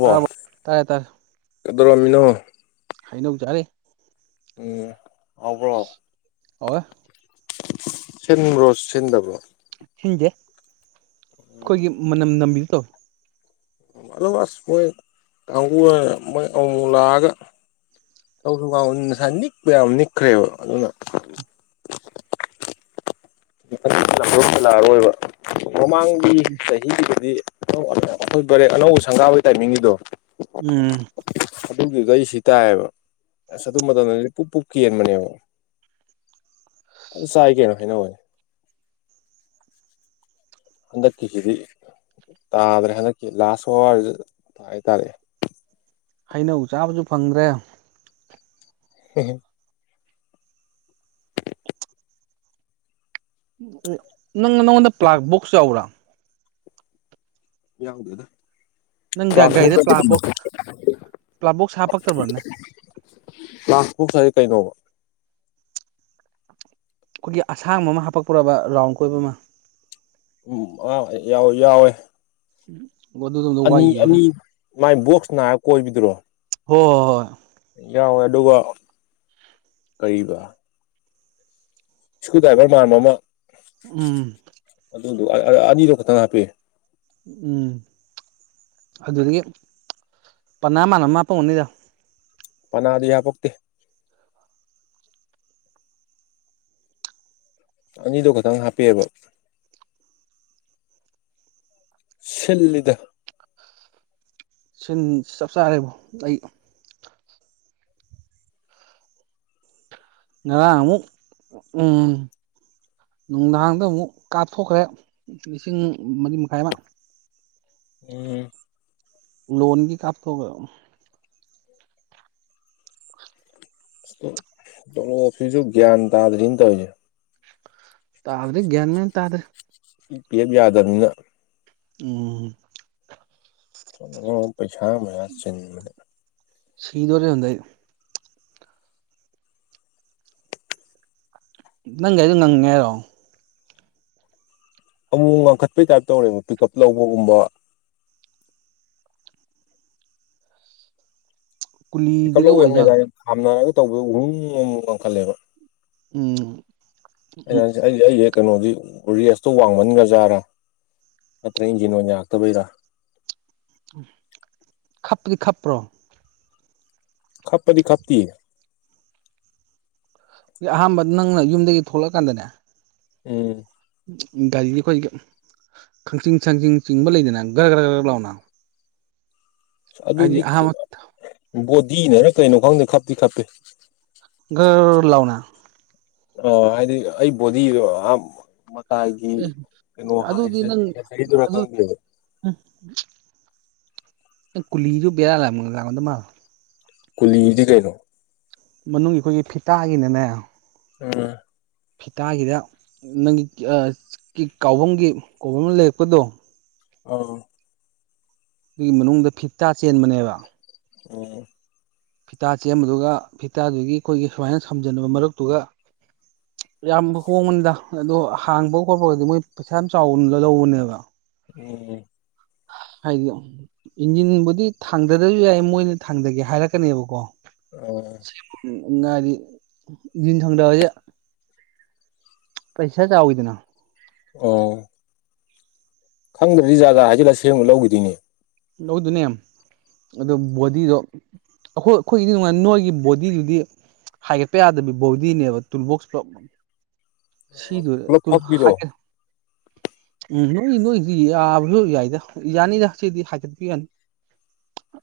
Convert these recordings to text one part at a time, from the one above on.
ꯇ ꯇꯥꯏꯔꯦ ꯇꯔ ꯀꯗꯧꯔꯝꯃꯤꯅꯣ ꯍꯥꯏꯅꯧ ꯆꯔꯦ ꯎ ꯑꯕ꯭ꯔꯣ ꯑꯣ ꯁꯤꯟꯕ꯭ꯔꯣ ꯁꯤꯟꯗꯕ꯭ꯔꯣ ꯍꯤꯡꯁꯦ ꯑꯩꯈꯣꯏꯒꯤ ꯃꯅꯝ ꯅꯝꯕꯤ ꯇꯣ ꯑ ꯑꯁ ꯃꯣꯏ ꯀꯥꯡꯕꯨ ꯃꯣꯏ ꯑꯃꯃꯨ ꯂꯥꯛꯑꯒ ꯇꯧꯁꯨ ꯀꯥꯡ ꯉꯁꯥꯏ ꯅꯤꯛꯄ ꯌꯥꯝ ꯅꯤꯛꯈ꯭ꯔꯦꯕ ꯑꯗꯨꯅ ꯂꯥꯛꯑꯔꯣꯏꯕ ꯃꯃꯥꯡꯒꯤ ꯆꯍꯤꯗꯨꯗꯗꯤ ꯈꯣꯏ ꯕꯔꯦ ꯑꯅꯧꯕ ꯁꯪꯒꯥꯕꯒꯤ ꯇꯥꯏꯃꯤꯡꯒꯤꯗꯣ ꯎꯝ ꯑꯗꯨꯗꯨꯗ ꯑꯩ ꯁꯤ ꯇꯥꯏꯌꯦꯕ ꯑꯁ ꯑꯗꯨ ꯃꯇꯝꯗꯗꯤ ꯄꯨꯛ ꯄꯨꯛ ꯀꯦꯟꯕꯅꯦꯕ ꯆꯥꯏ ꯀꯩꯅꯣ ꯍꯥꯏꯅ ꯋꯥꯅꯦ ꯑꯗ ꯀꯁꯤꯗꯤ ꯇꯥꯗ꯭ꯔꯦ ꯍꯟꯗꯛꯀꯤ ꯂꯥꯁ ꯍꯋꯥꯔꯁꯨ ꯍꯥꯏꯥꯏꯇꯥꯔꯦ ꯍꯩꯅꯧ ꯆꯥꯕꯁꯨ ꯐꯪꯗ꯭ꯔꯦ ꯍꯝ ꯅꯪ ꯅꯪꯉꯣꯟꯗ ꯄ꯭ꯂꯥꯛ ꯕꯣꯛꯁꯁꯨ ꯌꯥꯎꯕ꯭ꯔꯥ ꯌꯥꯎꯗ ꯑꯗ ꯅꯪꯒꯥꯏꯗ ꯄ꯭ꯂꯥꯕꯣꯁ ꯄ꯭ꯂꯥꯕꯣꯛꯁ ꯍꯥꯄꯇꯔꯕꯅꯦ ꯀ꯭ꯂꯥꯁꯕꯨꯛ ꯍꯥꯏꯗꯤ ꯀꯩꯅꯣꯕ ꯑꯩꯈꯣꯏꯒꯤ ꯑꯁꯥꯡꯕ ꯑꯃ ꯍꯥꯄꯛꯄꯨꯔꯕ ꯔꯥꯎꯟ ꯀꯣꯏꯕ ꯑꯃ ꯎ ꯑ ꯌꯥꯎ ꯌꯥꯎꯋꯦ ꯎ ꯃꯗꯝꯗ ꯑꯅꯤ ꯋꯥꯏꯒꯤ ꯑꯣꯏꯔꯦ ꯑꯅꯤ ꯃꯥꯏ ꯕꯣꯛꯁ ꯅꯥꯔꯒ ꯀꯣꯏꯕꯤꯗ꯭ꯔꯣ ꯍꯣꯏ ꯍꯣꯏ ꯌꯥꯎꯋꯦ ꯑꯗꯨꯒ ꯀꯔꯤꯕ ꯁꯀ꯭ꯔꯨ ꯗꯥꯏꯕꯔ ꯃꯥꯟꯕꯃ ꯎꯝ ꯑꯅꯤꯗ ꯈꯇꯪ ꯍꯥꯄꯦ ꯎꯝ ꯑꯗꯨꯗꯒꯤ ꯄꯅꯥ ꯃꯅ ꯃꯥꯄꯅꯤꯗ ꯄꯅꯥꯗꯨ ꯌꯥ ꯄꯣꯛꯇꯦ ꯑꯅꯤꯗꯣ ꯈꯇꯪ ꯍꯥꯞꯄꯑꯕ ꯁꯤꯟꯂꯗ ꯁꯤꯟ ꯆꯞ ꯆꯥꯔꯦꯕꯣ ꯑꯩ ꯉꯗ ꯑꯃꯃꯛ ꯎꯝ ꯅꯨꯡꯗꯥꯡꯗ ꯑꯃꯨꯛ ꯀꯥꯞꯊꯣꯛꯈ꯭ꯔꯦ ꯂꯤꯁꯤꯡ ꯃꯔꯤ ꯃꯈꯥꯏꯃ ꯎꯝ ꯂꯣꯟꯣꯟꯒꯤ ꯀꯥꯞꯇꯧꯒ ꯇꯣꯂꯣꯞꯐꯁꯨ ꯒ꯭ꯌꯥꯟ ꯇꯥꯗ꯭ꯔꯤꯅ ꯇꯧꯔꯤꯅꯦ ꯇꯥꯔꯦ ꯒꯟ ꯃ ꯇꯥꯗꯔꯦ ꯄꯤꯞ ꯌꯥꯗꯕꯅꯤꯅ ꯎꯝ ꯆ ꯄꯩꯥ ꯃ ꯌꯥ ꯆ ꯁꯤꯗꯣꯔꯏ ꯅꯪꯒ ꯑꯩꯗꯣ ꯉꯪꯉꯦ ꯍꯥꯏꯔꯣ ꯑꯃꯨꯛ ꯉꯡꯈꯠꯄꯩ ꯇꯥꯏꯞ ꯇꯧꯔꯦꯕ ꯄꯤꯛ ꯎꯞ ꯂꯧꯕꯒꯨꯝꯕ ꯀꯨꯂꯤꯗꯒ ꯍꯀꯝꯋꯅꯦꯗꯥ ꯑꯣꯏꯖꯥꯠꯂꯣ ꯊꯝꯅꯔꯒ ꯇꯧꯕ ꯑꯍꯨꯝ ꯑꯃꯃꯨꯛ ꯋꯥꯡꯈꯠꯂꯦꯕ ꯎꯝ ꯑꯩꯅ ꯑꯩꯗꯤ ꯑꯩꯁꯦ ꯀꯩꯅꯣꯗꯤ ꯔꯦꯁꯇꯨ ꯋꯥꯡꯃꯟꯒ꯭ꯔꯖꯥꯔꯥ ꯑꯠꯇ ꯏꯟꯖꯤꯤꯟ ꯋꯥ ꯍꯥꯥꯛꯇꯕꯩꯔ ꯈꯞꯗꯤ ꯈꯞꯄ꯭ꯔꯣ ꯈꯄꯗꯤ ꯈꯞꯤ ꯑꯩꯈ ꯑꯍꯥꯟꯕ ꯅꯪꯅ ꯌꯨꯝꯗꯒꯤ ꯊꯣꯛꯂꯛꯑꯀꯥꯟꯗꯅꯦ ꯎꯝ ꯒꯥꯔꯤꯗꯤ ꯑꯩꯈꯣꯏ ꯀꯪꯆꯤꯡ ꯁꯪꯖꯤꯡ ꯆꯤꯡꯕ ꯂꯩꯗꯅ ꯒ꯭ꯔ ꯒ꯭ꯔ ꯒ꯭ꯔ ꯈ ꯂꯥꯛꯑꯣꯅ ꯍꯥꯏꯗꯤ ꯑꯍꯥꯟꯕ ꯕꯣꯗꯤꯅ ꯀꯩꯅꯣ ꯈꯪꯗꯦ ꯈꯞꯇꯤ ꯈꯞꯄꯦ ꯘꯔ ꯂꯥꯎꯅ ꯑ ꯍꯥꯏꯗꯤ ꯑꯩ ꯣꯗꯤ ꯒꯤ ꯑꯦ ꯀꯩꯅꯣ ꯑꯗꯨꯗꯤ ꯅꯪ ꯆꯍꯤꯗꯨꯔ ꯑꯗꯨ ꯈꯪꯗꯦꯕ ꯀꯨꯂꯤꯁꯨ ꯕꯔ ꯂꯗ ꯃꯥ ꯀꯂꯗꯤ ꯀꯩꯅꯣ ꯃꯅꯨꯡꯒꯤ ꯑꯩꯈꯣꯏꯒꯤ ꯐꯤꯇꯥꯒꯤꯅꯅꯦ ꯑ ꯐꯤꯇꯥꯒꯤꯗ ꯅꯪꯒꯤ ꯀꯥꯎꯕꯒꯤ ꯀꯧꯕ ꯂꯩꯔꯛꯄꯗꯣ ꯑ ꯑꯗꯨꯒꯤ ꯃꯅꯨꯡꯗ ꯐꯤꯞꯇꯥ ꯆꯦꯟꯕꯅꯦꯕ ꯎꯝ ꯐꯤꯇꯥ ꯆꯦꯟꯕꯗꯨꯒ ꯐꯤꯇꯥꯗꯨꯒꯤ ꯑꯩꯈꯣꯏꯒꯤ ꯁꯨꯃꯥꯏꯅ ꯁꯝꯖꯟꯅꯕ ꯃꯔꯛꯇꯨꯒ ꯌꯥꯝ ꯍꯣꯡꯕꯅꯤꯗ ꯑꯗꯣ ꯍꯥꯡꯕ ꯈꯣꯠꯄꯒꯗꯤ ꯃꯣꯏ ꯄꯩꯁꯥ ꯌꯥꯝ ꯆꯥꯎ ꯂꯧꯕꯅꯦꯕ ꯎꯝ ꯍꯥꯏꯗꯤ ꯏꯟꯖꯤꯟꯕꯨꯗꯤ ꯊꯥꯡꯗꯗꯁꯨ ꯌꯥꯏ ꯃꯣꯏꯅ ꯊꯥꯡꯊꯒꯦ ꯍꯥꯏꯔꯛꯀꯅꯦꯕꯀꯣ ꯑꯣ ꯉꯔꯤ ꯌꯦꯟ ꯁꯪꯗꯕꯁꯦ ꯄꯩꯁꯥ ꯆꯎ ꯏꯗꯅꯥ ꯑꯣ ꯈꯪꯗ꯭ꯔꯗꯤ ꯖꯒꯥ ꯍꯥꯏꯁꯤꯂ ꯁꯦꯝꯕ ꯂꯧꯈꯤꯗꯣꯏꯅꯦ ꯂꯧꯗꯨꯅꯦ ꯑꯗꯨ ꯕꯣꯗꯤꯗꯣ ꯑꯩꯈꯣꯏ ꯑꯩꯈꯣꯏꯒꯤꯗꯤ ꯅꯨꯡꯉꯥꯏ ꯅꯣꯏꯒꯤ ꯕꯣꯗꯤꯗꯨꯗꯤ ꯍꯥꯏꯒꯠꯄ ꯌꯥꯗꯕꯤ ꯕꯣꯗꯤꯅꯦꯕ ꯇꯨꯜꯕꯣꯛꯁ ꯄꯨꯂꯞ ꯁꯤꯗꯨ ꯄꯨꯂꯞ ꯇꯨꯔ ꯐꯛꯄꯤꯗꯣ ꯍꯥ [inaudible] ꯎꯝ ꯅꯣꯏ ꯅꯣꯏꯁꯨ ꯌꯥꯏꯗ ꯌꯥꯅꯤꯗꯁꯤꯗꯤ ꯍꯥꯆ ꯌꯥꯅꯤ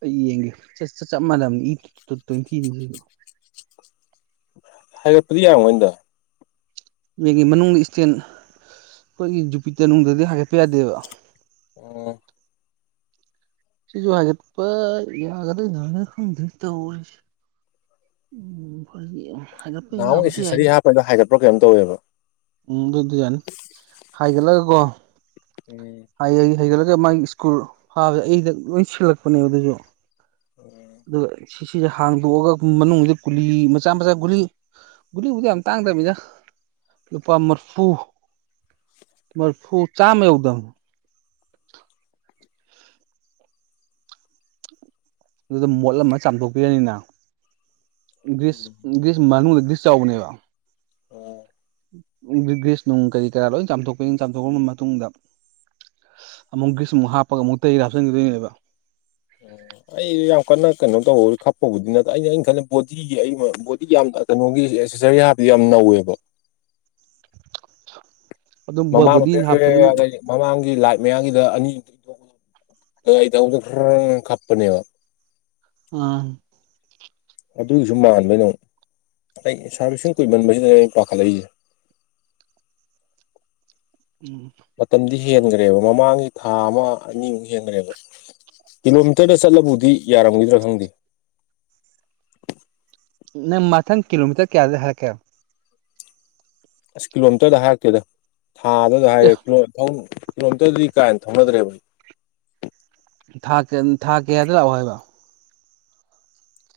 ꯑꯩ ꯌꯦꯡꯒꯦ ꯆꯠ ꯆ ꯆꯞ ꯃꯥꯟꯅꯕꯅꯤ ꯏ ꯇꯠꯇꯣꯏꯅ ꯊꯤꯁꯤ ꯍꯥꯏꯦ ꯄꯔꯤꯌꯥ ꯑꯣꯏꯣꯏꯗ ꯃꯦꯟꯒꯤ ꯃꯅꯨꯡꯗ ꯏꯁꯇꯦꯟ ꯑꯩꯈꯣꯏꯒꯤ ꯖꯨꯄꯤꯇꯔꯅꯨꯡꯗꯗꯤ ꯍꯥꯒꯠꯄ ꯌꯥꯗꯦꯕ ꯑꯣ ꯁꯤꯁꯨ ꯍꯥꯏꯒꯦꯒꯗꯤ ꯉꯅꯇ ꯑꯣꯏ ꯎꯝ ꯐ ꯍꯥꯏꯒꯠꯄ ꯅꯍꯥꯟꯃꯨꯛ ꯌꯥꯕꯁꯨ ꯑꯦꯁꯦꯁꯔꯤ ꯌꯥꯏꯗ ꯍꯥꯞꯄꯗ ꯍꯥꯏꯒꯠꯄ꯭ꯔꯥ ꯀꯩꯅꯣꯝ ꯇꯧꯋꯦꯕ ꯎꯝ ꯑꯗꯨꯗꯤ ꯌꯥꯅꯤ ꯍꯥꯏꯒꯠꯂꯒꯀꯣ ꯎꯝ ꯍ ꯍꯩꯒꯠꯂꯒ ꯃꯥꯒꯤ ꯁ꯭ꯀꯨꯜ ꯐꯥꯕꯗ ꯑꯩꯗ ꯂꯣꯏ ꯁꯤꯜꯂꯛꯄꯅꯦ ꯑꯗꯨꯁꯨ ꯑꯗꯨꯒ ꯁꯤꯁꯤꯁꯦ ꯍꯥꯡꯗꯣꯛꯑꯒ ꯃꯅꯨꯡꯁꯤ ꯒꯨꯂꯤ ꯃꯆꯥ ꯃꯆꯥ ꯒꯨꯂꯤ ꯒꯨꯂꯤꯕꯨꯗꯤ ꯌꯥꯝ ꯇꯥꯡꯗ꯭ꯔꯃꯤꯅ ꯂꯨꯄꯥ ꯃꯔꯔꯤꯐꯨ ꯃꯔꯐꯨ ꯆꯥꯃꯦ ꯑꯦꯗꯝ ꯑꯗꯨꯗ ꯃꯣꯠ ꯑꯃ ꯆꯥꯝꯊꯣꯛꯄꯤꯔꯅꯤꯅ ꯒ꯭ꯔꯤꯁ ꯎꯝ ꯒ꯭ꯔꯤꯁ ꯃꯅꯨꯡꯗꯒꯔꯤ ꯆꯧꯅꯦꯕ ꯑꯣ ꯔꯤꯒ꯭ꯔꯤꯁ ꯅꯨꯡ ꯀꯔꯤ ꯀꯔꯥ ꯂꯣꯏ ꯆꯥꯝꯊꯣꯛꯀ ꯆꯥꯝꯊꯣꯛꯈ꯭ꯔꯕ ꯃꯇꯨꯡꯗ ꯑꯃꯨꯛꯒꯤꯁ ꯑꯃꯨꯛ ꯍꯥꯞꯄꯒ ꯑꯃꯨꯛ ꯇ ꯍꯥꯞꯆꯤꯟꯈꯤꯗꯣꯏꯅꯦꯕ ꯑꯣ ꯑꯩ ꯌꯥꯝ ꯀꯟꯅ ꯀꯩꯅꯣ ꯇꯧꯕꯍ ꯈꯛꯄꯕꯨꯗꯤ ꯅꯠꯇ ꯑꯩꯅ ꯑꯩꯅ ꯈꯜꯂꯦ ꯕꯣꯗꯤꯒꯤ ꯕꯣꯗꯤ ꯌꯥꯝ ꯀꯩꯅꯣꯒꯤ ꯑꯦꯁꯦꯁꯔꯤ ꯍꯥꯞꯕꯗꯤ ꯌꯥꯝ ꯅꯧꯋꯦꯕ ꯑꯗꯨꯝ ꯃꯃꯥꯡ ꯕꯣꯗꯤ ꯃꯩ ꯍꯥꯞꯄꯁꯨ ꯑ ꯃꯃꯥꯡꯒꯤ ꯂꯥꯏ ꯃꯌꯥꯝꯒꯤ ꯑꯅꯤꯗꯗ ꯈꯔ ꯀꯞꯄꯅꯦꯕ ꯑꯥ ꯑꯗꯨꯒꯤꯁꯨ ꯃꯥꯟꯕꯩꯅꯨꯛ ꯑꯩ ꯁꯥꯔꯚꯤꯁꯁꯤꯡ ꯀꯨꯏꯃꯟꯕꯁꯤꯗ ꯑꯩꯅ ꯄꯥꯈꯠꯂꯛꯏꯁꯦ [unintelligible] ꯎꯝ ꯃꯇꯝꯗꯤ ꯍꯦꯟꯈ꯭ꯔꯦꯕ ꯃꯃꯥꯡꯁꯤ ꯊꯥ ꯑꯃ ꯑꯅꯤꯃꯨꯛ ꯍꯦꯟꯈ꯭ꯔꯦꯕ ꯀꯤꯂꯣꯃꯤꯇꯔꯗ ꯆꯠꯂꯕꯨꯗꯤ ꯌꯥꯔꯝꯒꯗ꯭ꯔꯥ ꯈꯪꯗꯦ ꯅ ꯃꯊꯪ ꯀꯂꯣꯃꯤꯇꯔ ꯀꯌꯥꯗꯦ ꯍꯔꯀꯦ ꯑꯁ ꯀꯤꯂꯣꯃꯤꯇꯔꯗ ꯍꯥꯏꯔꯛꯇꯦꯗ ꯊꯥꯗꯨꯗ ꯑꯦ ꯍꯥꯏꯌꯦꯦ ꯀꯩꯅꯣꯝꯇꯗꯤ ꯀꯥꯏꯅ ꯊꯧꯅꯗ꯭ꯔꯦꯕꯩ ꯥ ꯊꯥ ꯀꯌꯥꯗ ꯂꯥꯛꯑꯣ ꯍꯥꯏꯕ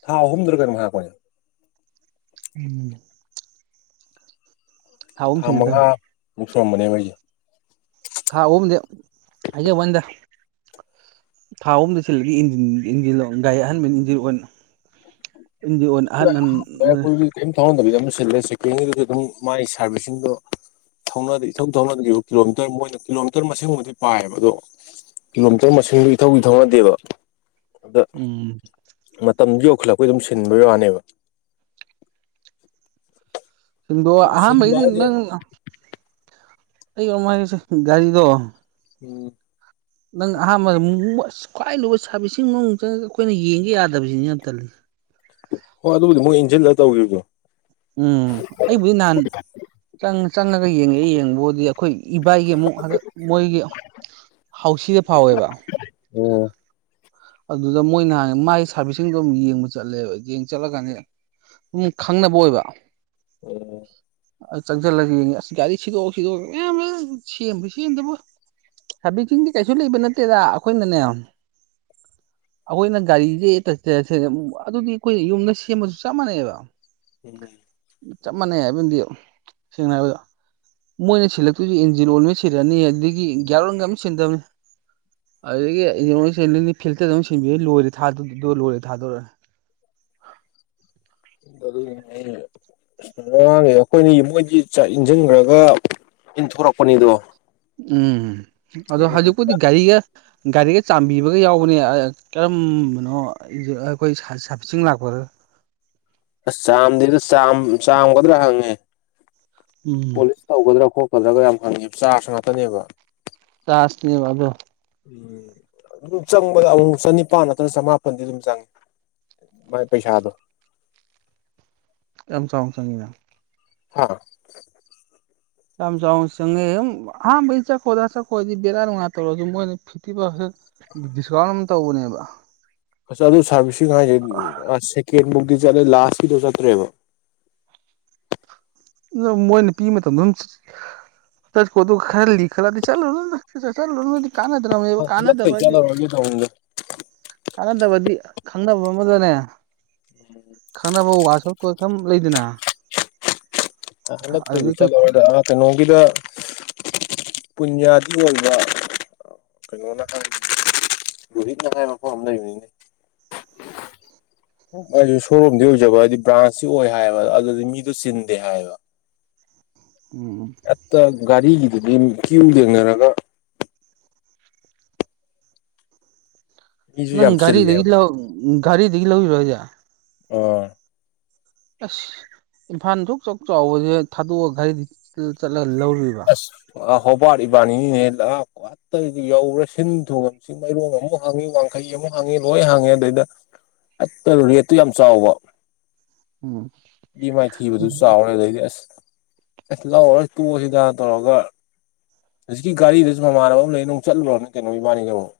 ꯊꯥꯎ ꯍꯍꯝꯗꯨꯔꯒꯔ ꯃꯍꯥꯛ ꯀꯣꯏ ꯎꯝꯗ ꯊꯥ ꯁꯤꯡꯒꯗꯕꯅꯤ ꯃꯉꯥꯃꯨꯛ ꯁꯨꯔꯝꯕꯅꯦ ꯑꯩꯈꯣꯏꯁꯦ ꯍꯥꯎ ꯑꯣꯝꯗꯦ ꯑꯩꯖ ꯋꯥꯟꯗ ꯊꯥ ꯑꯍꯨꯝꯗ ꯁꯤꯜꯂꯒꯟꯟ ꯏꯟꯖꯤꯟ ꯒꯥꯔꯤ ꯑꯍꯟꯕꯅ ꯏꯟꯖꯤꯟꯔꯑꯣ ꯑꯣꯏꯅ ꯏꯗꯤ ꯑꯅ ꯊꯥꯎꯍꯟꯗꯕꯤꯗ ꯑꯗꯨꯝ ꯁꯤꯜꯂꯦ ꯁꯦꯀ꯭ꯌꯔꯤꯉꯩꯗꯁꯨ ꯑꯗꯨꯝ ꯃꯥꯒꯤ ꯁꯥꯔꯚꯤꯁꯁꯤꯡꯗꯣ ꯊꯧꯅꯗꯤ ꯏꯊꯧ ꯊꯧꯅ ꯀꯤꯂꯣꯃꯤꯇꯔ ꯃꯣꯏꯅ ꯀꯤꯂꯣꯃꯤꯇꯔ ꯃꯁꯤꯡꯃꯥꯎꯕꯗꯤ ꯄꯥꯏꯌꯦꯕ ꯑꯗꯣ ꯀꯤꯂꯣꯃꯤꯇꯔ ꯃꯁꯤꯡ ꯏꯊꯧꯒꯤꯊꯧꯅꯗꯦꯕ ꯑꯗ ꯎꯝ ꯃꯇꯝ ꯌꯧꯈꯠꯂ ꯑꯩꯈꯣꯏ ꯑꯗꯨꯝ ꯁꯤꯟ ꯋꯥꯅꯦꯕ ꯁꯤꯡꯗꯣ ꯑꯗꯨꯝ ꯁꯤꯟꯕ ꯑꯍꯥꯟꯕꯩꯗꯤ ꯍꯥꯏꯁꯦ ꯅꯪ ꯑꯩ ꯌꯉꯥꯏꯁꯦ ꯒꯥꯔꯤꯗꯣ ꯎꯝ ꯅꯪ ꯑꯍꯥꯟꯕꯗ ꯈ꯭ꯋꯥꯏ ꯂꯨꯕ ꯁꯥꯔꯚꯤꯁꯁꯤꯡ ꯃꯅꯨꯡꯗ ꯑꯩꯈꯣꯏꯅ ꯌꯦꯡꯒꯦ ꯌꯥꯗꯕꯁꯤꯅꯤ ꯌꯥꯝ ꯇꯜꯂꯤ ꯍꯣꯏ ꯑꯗꯨꯕꯨꯗꯤ ꯃꯣꯏ ꯏꯟꯖꯤꯟꯗ ꯇꯧꯈꯤꯕꯗꯨꯣ ꯎꯝ ꯑꯩꯕꯨꯗꯤ ꯅꯍꯥꯟ ꯆꯪ ꯆꯪꯉꯒ ꯌꯦꯡꯉꯛꯦ ꯌꯦꯡꯕꯕꯨꯗꯤ ꯑꯩꯈꯣꯏ ꯏꯕꯥꯏꯒꯤ ꯑꯃꯨꯛ ꯍꯟꯗꯛ ꯃꯣꯏꯒꯤ ꯍꯥꯎꯁꯤꯗ ꯐꯥꯎꯋꯦꯕ ꯑꯣ ꯑꯗꯨꯗ ꯃꯣꯏꯅꯍꯥꯟ ꯃꯥꯏ ꯁꯥꯔꯚꯤꯁꯁꯤꯡꯗꯣ ꯑꯗꯨꯝ ꯌꯦꯡꯕ ꯆꯠꯂꯦꯕ ꯌꯦꯡ ꯆꯠꯂꯀꯥꯟꯅꯤ ꯑꯗꯨꯝ ꯈꯪꯅꯕ ꯑꯣꯏꯕ ꯑꯣꯝ ꯑ ꯆꯪꯁꯤꯜꯂꯒꯦꯅꯦ ꯑꯁ ꯒꯥꯔꯤ ꯁꯤꯗꯣꯛꯎ ꯁꯤꯗꯣꯛ ꯌꯥꯝ ꯁꯦꯝꯕꯣꯏ ꯁꯦꯝꯗꯕꯣꯏ ꯁꯥꯕꯤꯛꯁꯤꯡꯗꯤ ꯀꯩꯁꯨ ꯂꯩꯕ ꯅꯠꯇꯦꯗ ꯑꯩꯈꯣꯏꯅꯅꯦ [inaudible] ꯑꯩꯈꯣꯏꯅ ꯒꯥꯔꯤꯒꯤ [unintelligible] ꯑꯗꯨꯗꯤ ꯑꯩꯈꯣꯏ ꯌꯨꯝꯗ ꯁꯦꯝꯕꯁꯨ ꯆꯞ ꯃꯥꯟꯅꯩꯑꯕ ꯎꯝ ꯆꯞ ꯃꯥꯟꯅꯩ ꯍꯥꯏꯕꯅꯗꯤ ꯁꯦꯡꯅ ꯍꯥꯏꯔꯕꯗ ꯃꯣꯏꯅ ꯁꯤꯜꯂꯛꯇꯣꯏꯁꯨ ꯏꯟꯖꯤꯟ ꯑꯣꯏꯜ ꯑꯃꯥ ꯁꯤꯜꯂꯛꯑꯅꯤ ꯑꯗꯨꯗꯒꯤ ꯒ꯭ꯌꯥꯔꯑꯣꯏꯜ ꯒꯥ ꯑꯃꯇꯥ ꯁꯤꯟꯗꯔꯥꯕꯅꯤ ꯗꯥ ꯑꯗꯨꯗꯒꯤ ꯏꯟꯖꯤꯟꯐꯤꯇꯔ ꯂꯣꯏ ꯂꯣꯏꯦ ꯊꯥꯗꯣꯔꯦ ꯥꯡꯁꯦ ꯑꯩꯈꯣꯏꯅꯤ ꯃꯣꯏꯗꯤ ꯆꯥꯛ ꯏꯟꯁꯤꯟꯈ꯭ꯔꯒ ꯏꯟꯊ ꯄꯨꯔꯛꯄꯅꯤꯗꯨꯣ ꯎꯝ ꯑꯗ ꯍꯥꯏꯖꯤꯛ ꯀꯗꯤ ꯒꯥꯔꯤꯒ ꯒꯥꯔꯤꯒ ꯆꯥꯟꯝꯕꯤꯕꯒ ꯌꯥꯎꯕꯅꯦ ꯀꯔꯝꯕꯅꯣ ꯑꯩꯈꯣꯏ ꯁꯥꯔꯕꯤꯤꯁꯤꯡ ꯂꯥꯛꯄꯒ [inaudible] ꯑꯁ ꯆꯥꯝꯗꯦꯗ ꯆꯥꯝꯒꯗ꯭ꯔꯥ ꯍꯪꯉꯦ ꯎꯝ ꯄꯣꯂꯤꯁ ꯇꯧꯒꯗ꯭ꯔꯥ ꯈꯣꯠ ꯈꯜꯂꯒ ꯌꯥꯝ ꯍꯪꯉꯦ ꯆꯥꯔꯖ ꯉꯥꯛꯇꯅꯦꯕ [unintelligible] ꯎꯝ ꯑꯗꯨꯝ ꯆꯪꯕꯗ ꯑꯃꯨꯛ ꯆꯅꯤꯄꯥꯜ ꯅꯠꯇ꯭ꯔꯒ ꯆꯃꯥꯄꯜꯗꯤ ꯑꯗꯨꯝ ꯆꯪꯉꯤ ꯃꯥꯥꯏ ꯄꯩꯁꯥꯗꯣ ꯌꯥꯝ ꯆꯥꯎꯅ ꯆꯪꯉꯤꯅ ꯍꯥ [unintelligible] ꯗꯤꯁꯀꯥꯎꯟ ꯑꯃ ꯇꯧꯕꯅꯦꯕ ꯑ ꯑꯗꯨ ꯁꯥꯔꯚꯤꯁ ꯍꯥꯏꯖ [unintelligible] [unintelligible] ꯂꯥꯁꯀꯤꯗꯣ ꯆꯇ꯭ꯔꯦꯕ [unintelligible] ꯃꯣꯏꯅ ꯄꯤꯕ ꯃꯇꯝꯗꯨ ꯑꯗꯨꯝ [unintelligible] [unintelligible] ꯀꯥꯟꯅꯗ꯭ꯔ ꯍꯟꯗꯛꯇꯩ ꯀꯥꯟꯅꯗꯕꯗꯤ ꯆꯠꯂꯔꯣꯏꯒꯦ ꯇꯧꯕꯅꯤꯗ ꯀꯅꯗꯕꯗꯤ ꯈꯪꯅꯕ ꯑꯃꯗꯅꯦ ꯈꯪꯅꯕ ꯋꯥ [unintelligible] [unintelligible] ꯂꯩꯗꯅ ꯍꯟꯇꯛꯇꯥꯒꯤ ꯑꯗꯨꯗꯒꯤ ꯆꯜꯂꯔꯣꯏꯗ ꯟꯥ ꯀꯩꯅꯣꯒꯤꯗꯥ ꯄꯨꯟꯌꯥ [unintelligible] ꯑꯣꯏꯕ ꯀꯩꯅꯣꯅ [unintelligible] ꯔꯣꯍꯤꯠꯅ ꯉꯥꯏꯕ ꯃꯥꯐꯝ ꯑꯃꯥ ꯂꯩꯕꯅꯤꯅꯦ [inaudible] ꯑꯩꯁꯨ ꯁꯣꯔꯨꯝꯗꯤ ꯑꯣꯏꯖꯕ ꯍꯥꯏꯗꯤ ꯕ꯭ꯔꯥꯟꯁꯁꯨ ꯑꯣꯏ ꯍꯥꯏꯕ ꯑꯗꯨꯗꯤ ꯃꯤꯗꯣ ꯆꯤꯟꯗꯦ ꯍꯥꯏꯕ ꯎꯝ ꯍꯦꯛꯇ ꯒꯥꯔꯤꯒꯤꯗꯨꯗꯤ ꯀ꯭ꯌꯨ ꯂꯦꯡꯅꯔꯒ ꯃꯤꯁꯨ ꯅꯪ ꯌꯥꯝ ꯒꯥꯔꯤ ꯗꯒꯤ ꯆꯤꯜꯂꯦꯕ ꯂꯧ ꯒꯥꯔꯤꯗꯒꯤ ꯂꯧꯔꯤꯔꯣ ꯍꯥꯏꯖ ꯑꯥ ꯑꯁ ꯏꯝꯐꯥꯜ [unintelligible] ꯆꯥꯎꯕꯁꯦ ꯊꯥꯗꯣꯛꯑꯒ ꯒꯥꯔꯤꯗꯤ [unintelligible] ꯂꯧꯔꯨꯔꯤꯕ [unintelligible] ꯟꯥꯇꯩꯗꯤ ꯌꯧꯔꯦ ꯁꯤꯟ ꯊꯨꯝꯉꯦ ꯆꯤꯡꯃꯩꯔꯣꯡ ꯑꯃꯨꯛ ꯍꯥꯡꯉꯤ ꯋꯥꯡꯈꯩ ꯑꯃꯨꯛ ꯍꯥꯡꯉꯤ ꯂꯣꯏ ꯍꯥꯡꯉꯤ ꯑꯗꯩꯗ ꯑꯠꯇ ꯔꯦꯠꯇ ꯌꯥꯝ ꯆꯥꯎꯕ ꯎꯝ ꯏ ꯃꯥꯏꯊꯤꯕꯗꯨ ꯆꯥꯎꯔꯦ ꯑꯗꯨꯗꯩꯗꯤ ꯑꯁ ꯑꯁ ꯂꯥꯎꯔꯥꯔꯣꯏ ꯇꯣꯛꯑꯁꯤꯗ ꯇꯧꯔꯒ ꯍꯧꯖꯤꯛꯀꯤ ꯒꯥꯔꯤꯗꯨꯁꯨ ꯃꯃꯥꯟꯅꯕ ꯑꯃ ꯂꯩꯅ ꯆꯠꯂꯨꯔꯕꯥꯅꯦ ꯀꯩꯅꯣ ꯏꯕꯥꯅꯤ ꯟꯃꯨꯛ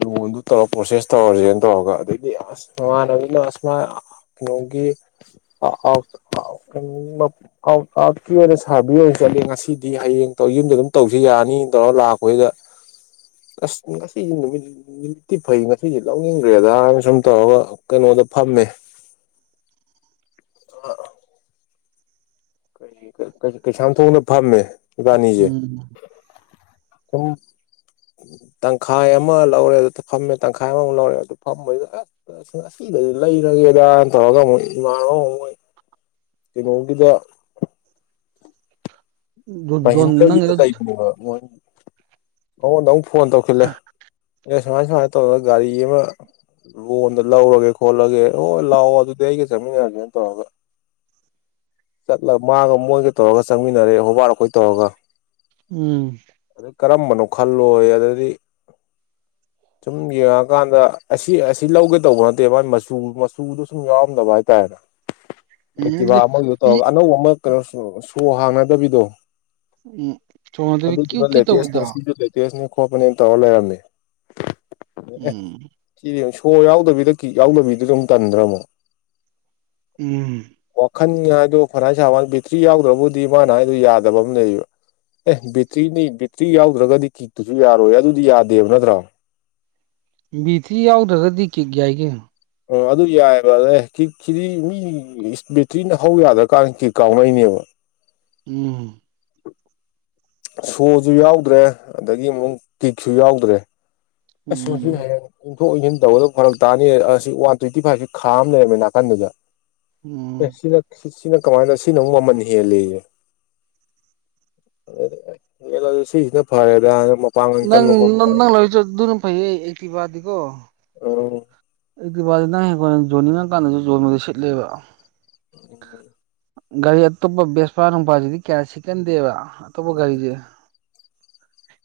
ꯂꯣꯟꯗꯨ ꯇꯧꯔ ꯄ꯭ꯔꯣꯁꯦꯁ ꯇꯧꯔꯁꯦꯅ ꯇꯧꯔꯒ ꯑꯩꯗꯤ ꯑꯁ ꯃꯃꯥꯟꯅꯕꯤꯅ ꯑꯁ ꯀꯩꯅꯣꯒꯤ ꯑꯥꯎ ꯑꯥꯎꯀꯤ ꯑꯣꯏꯅ ꯁꯥꯔꯕꯤ ꯑꯣꯏꯅ ꯆꯠꯂꯤ ꯉꯁꯤꯗꯤ ꯍꯌꯦꯡ ꯌꯨꯝꯗ ꯑꯗꯨꯝ ꯇꯧꯁꯤ ꯌꯥꯅꯤ ꯇꯧꯔ ꯂꯥꯛꯄꯁꯤꯗ ꯑꯁ ꯉꯁꯤꯁ ꯅꯨꯃꯤꯠꯇꯤ ꯐꯩ ꯉꯁꯤꯁ ꯂꯧꯅꯤꯡꯈ꯭ꯔꯦꯗꯅ ꯁꯨꯝ ꯇꯧꯔꯒ ꯀꯩꯅꯣ ꯃꯗ ꯐꯝꯃꯦ ꯀꯩꯁꯥꯝ ꯊꯣꯛꯅ ꯐꯝꯃꯦ ꯏꯕꯥꯅꯤꯁꯦ ꯎꯝ ꯀ ꯇꯪꯈꯥꯏ ꯑꯃ ꯂꯧꯔꯦ ꯑꯗꯨ ꯐꯝꯃꯦ ꯇꯪꯈꯥꯏ ꯑꯃꯃꯨꯛ ꯂꯧꯔꯦ ꯑꯗꯨ ꯐꯝꯗꯨꯗ ꯑꯁ ꯑꯗꯨ ꯂꯩꯔꯒꯦꯗꯅ ꯇꯧꯔꯒ ꯑꯃꯨꯣꯏ ꯏꯃꯥꯟꯅꯕ ꯑꯃ ꯃꯣꯏ ꯀꯩꯅꯣꯒꯤꯗ ꯃ ꯖꯣꯟ ꯍꯟꯗ꯭ꯔꯒ ꯅꯪꯒꯤꯗꯣ ꯒꯤꯗ ꯆꯥꯏꯕꯅꯦ ꯃꯣꯏ ꯑꯩꯉꯣꯟꯗ ꯑꯃꯨꯛ ꯐꯣꯟ ꯇꯧꯁꯤꯂꯦ ꯑꯦ ꯁꯨꯃꯥꯏ ꯁꯨꯃꯥꯏꯅ ꯇꯧꯔꯒ ꯒꯥꯔꯤ ꯑꯃ ꯂꯣꯟꯗ ꯂꯧꯔꯒꯦ ꯈꯣꯠꯂꯒꯦ ꯍꯣꯏ ꯂꯥꯛꯑꯣ ꯑꯗꯨꯗꯤ ꯑꯩꯒ ꯆꯠꯃꯤꯟꯅꯔꯒꯦꯅ ꯇꯧꯔꯒ ꯆꯠꯂꯒ ꯃꯥꯒ ꯃꯣꯏꯒ ꯇꯧꯔꯒ ꯆꯪꯃꯤꯟꯅꯔꯦ ꯍꯣꯕꯥꯔ ꯑꯩꯈꯣꯏ ꯇꯧꯔꯒ ꯎꯝ ꯑꯗꯩ ꯀꯔꯝꯕꯅꯣ ꯈꯜꯂꯣꯏ ꯑꯗꯨꯗꯤ ꯁꯨꯝ ꯌꯦꯡꯉꯀꯥꯟꯗ ꯑꯁꯤ ꯑꯁꯤ ꯂꯧꯒꯦ ꯇꯧꯕ ꯅꯠꯇꯦ ꯃꯥꯥꯏ ꯃꯆꯨ ꯃꯆꯨꯗꯣ ꯁꯨꯝ ꯌꯥꯎꯔꯝꯗꯕ ꯍꯥꯏꯇꯥꯔꯦꯅꯦ ꯑꯦꯛꯇꯤꯚꯥ ꯎꯝꯗꯤ ꯑꯃꯒꯤꯗ ꯇꯧꯔꯒ ꯑꯅꯧꯕ ꯑꯃ ꯀꯩꯅꯣ ꯁꯣ ꯍꯥꯡꯅꯗꯕꯤꯗꯣ ꯎꯝ ꯆꯣꯡꯉꯗꯕꯤ ꯑꯗꯨꯗ ꯀ꯭ꯌꯨ ꯆꯃ ꯀ꯭ꯌꯨ ꯂꯩꯇ ꯇꯧꯕꯤꯗꯣ ꯑꯁꯅꯦ ꯁꯤꯁꯨ ꯂꯩꯇꯅꯦ ꯣꯄꯅꯅ ꯇꯧꯂꯔꯝꯃꯦ ꯎꯝ ꯍꯣ ꯌꯥꯎꯗꯕꯤꯗ ꯀꯤ ꯌꯥꯎꯗꯕꯤꯗꯨꯗ ꯑꯗꯨꯝ ꯇꯟꯗ꯭ꯔꯃꯣ ꯎꯝ ꯈꯟ ꯍꯥꯏꯗꯣ ꯈꯅꯥꯥꯏ ꯁꯥꯕ ꯕꯦꯇ꯭ꯔꯤ ꯌꯥꯎꯗ꯭ꯔꯕꯨꯗꯤ ꯃꯥꯅ ꯍꯥꯏꯗꯣ ꯌꯥꯗꯕ ꯑꯃ ꯂꯩꯌꯦꯕ ꯑꯦ ꯕꯦꯇ꯭ꯔꯤꯅꯤ ꯕꯦꯇ꯭ꯔꯤ ꯌꯥꯎꯗ꯭ꯔꯒꯗꯤ ꯀꯤꯛꯇꯨꯁꯨ ꯌꯥꯔꯣꯏ ꯑꯗꯨꯗꯤ ꯌꯥꯗꯦꯕ ꯅꯠꯇ꯭ꯔꯣ ꯕꯤꯊꯤ ꯌꯥꯎꯗ꯭ꯔꯒꯗꯤ ꯀꯤꯛ ꯌꯥꯏꯒꯤ ꯑꯣ ꯑꯗꯨ ꯌꯥꯏꯑꯕ ꯑ ꯀꯤꯛꯁꯤꯗꯤ ꯃꯤ ꯕꯦꯇ꯭ꯔꯤꯅ ꯍꯧ ꯌꯥꯗ꯭ꯔꯀꯥꯟꯗ ꯀꯤ ꯀꯥꯎꯅꯩꯅꯦꯕ ꯎꯝ ꯁꯣꯁꯨ ꯌꯥꯎꯗ꯭ꯔꯦ ꯑꯗꯨꯗꯒꯤ ꯑꯃꯨꯛ ꯀꯤꯛꯁꯨ ꯌꯥꯎꯗ꯭ꯔꯦ ꯑꯁ ꯎꯝ ꯍꯥꯏ ꯌꯥꯅꯤ ꯊꯣꯛ ꯏꯟꯁꯤꯟ ꯇꯧꯒꯗꯕ ꯐꯔꯛ ꯇꯥꯅꯤ ꯑꯁꯤ ꯋꯥꯟ ꯇ꯭ꯋꯦꯟꯇꯤ ꯐꯥꯏꯚꯁꯤ ꯈꯥ ꯑꯃ ꯂꯩꯔꯝꯃꯦ ꯅꯥꯀꯟꯗꯨꯗ ꯑꯦ ꯎꯝ ꯁꯤꯅ ꯁꯤꯅ ꯀꯃꯥꯏꯅ ꯁꯤꯅ ꯑꯃꯨꯛ ꯃꯃꯟ ꯍꯦꯜꯜꯂꯤꯁꯦ ꯂꯁꯤꯁꯤꯅ ꯐꯗ ꯅꯪ ꯅꯪ ꯂꯣꯏꯁꯨ ꯑꯗꯨꯅ ꯐꯩꯌꯦ ꯑꯩꯛꯇꯤ ꯄꯗꯤꯀꯣ ꯑ ꯑꯩꯗꯤ ꯋꯥꯗꯤ ꯅꯪ ꯍꯈꯣꯏꯅ ꯌꯣꯟꯅꯤꯡꯉꯀꯥꯟꯗꯁꯨ ꯌꯣꯟꯕꯗ ꯁꯤꯠꯂꯦꯕ ꯎꯝ ꯒꯥꯔꯤ ꯑꯇꯣꯞꯄ ꯕꯦꯁꯄꯥ ꯅꯨꯡꯄꯥꯁꯤꯗꯤ ꯀꯌꯥ ꯁꯤꯛꯀꯟꯗꯦꯕ ꯑꯇꯣꯞꯄ ꯒꯥꯔꯤꯁꯦ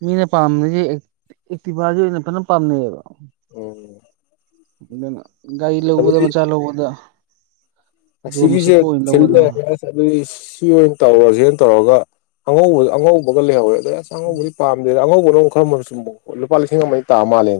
ꯃꯤꯅ ꯄꯥꯝꯅꯁꯦ ꯑꯦꯛꯇꯤꯚꯥꯁꯦ ꯑꯣꯏꯅ ꯐꯖꯅ ꯄꯥꯝꯅꯩꯌꯦꯕ ꯎꯝ ꯒꯥꯔꯤ ꯂꯧꯕꯧꯕꯗ ꯃꯆꯥ ꯂꯧꯕꯧꯕꯗ ꯁꯤꯒꯤꯁꯦ ꯈꯦ ꯂꯧꯒꯗꯕꯅꯤ ꯁꯤ ꯑꯣꯏꯅ ꯇꯧꯔ ꯁꯤ ꯑꯣꯏꯅ ꯇꯧꯔꯒ ꯑꯉꯧꯕ ꯑꯉꯧꯕꯒ ꯂꯩꯍꯧꯋꯦ ꯑꯗꯣ ꯑꯁ ꯑꯉꯧꯕꯗꯤ ꯄꯥꯝꯗꯦꯗ ꯑꯉꯧꯕ ꯄꯨꯣꯔꯣ ꯈꯔ ꯂꯨꯄꯥ ꯂꯤꯁꯤꯡ ꯑꯃ ꯇꯥ ꯃꯥꯜꯂꯦ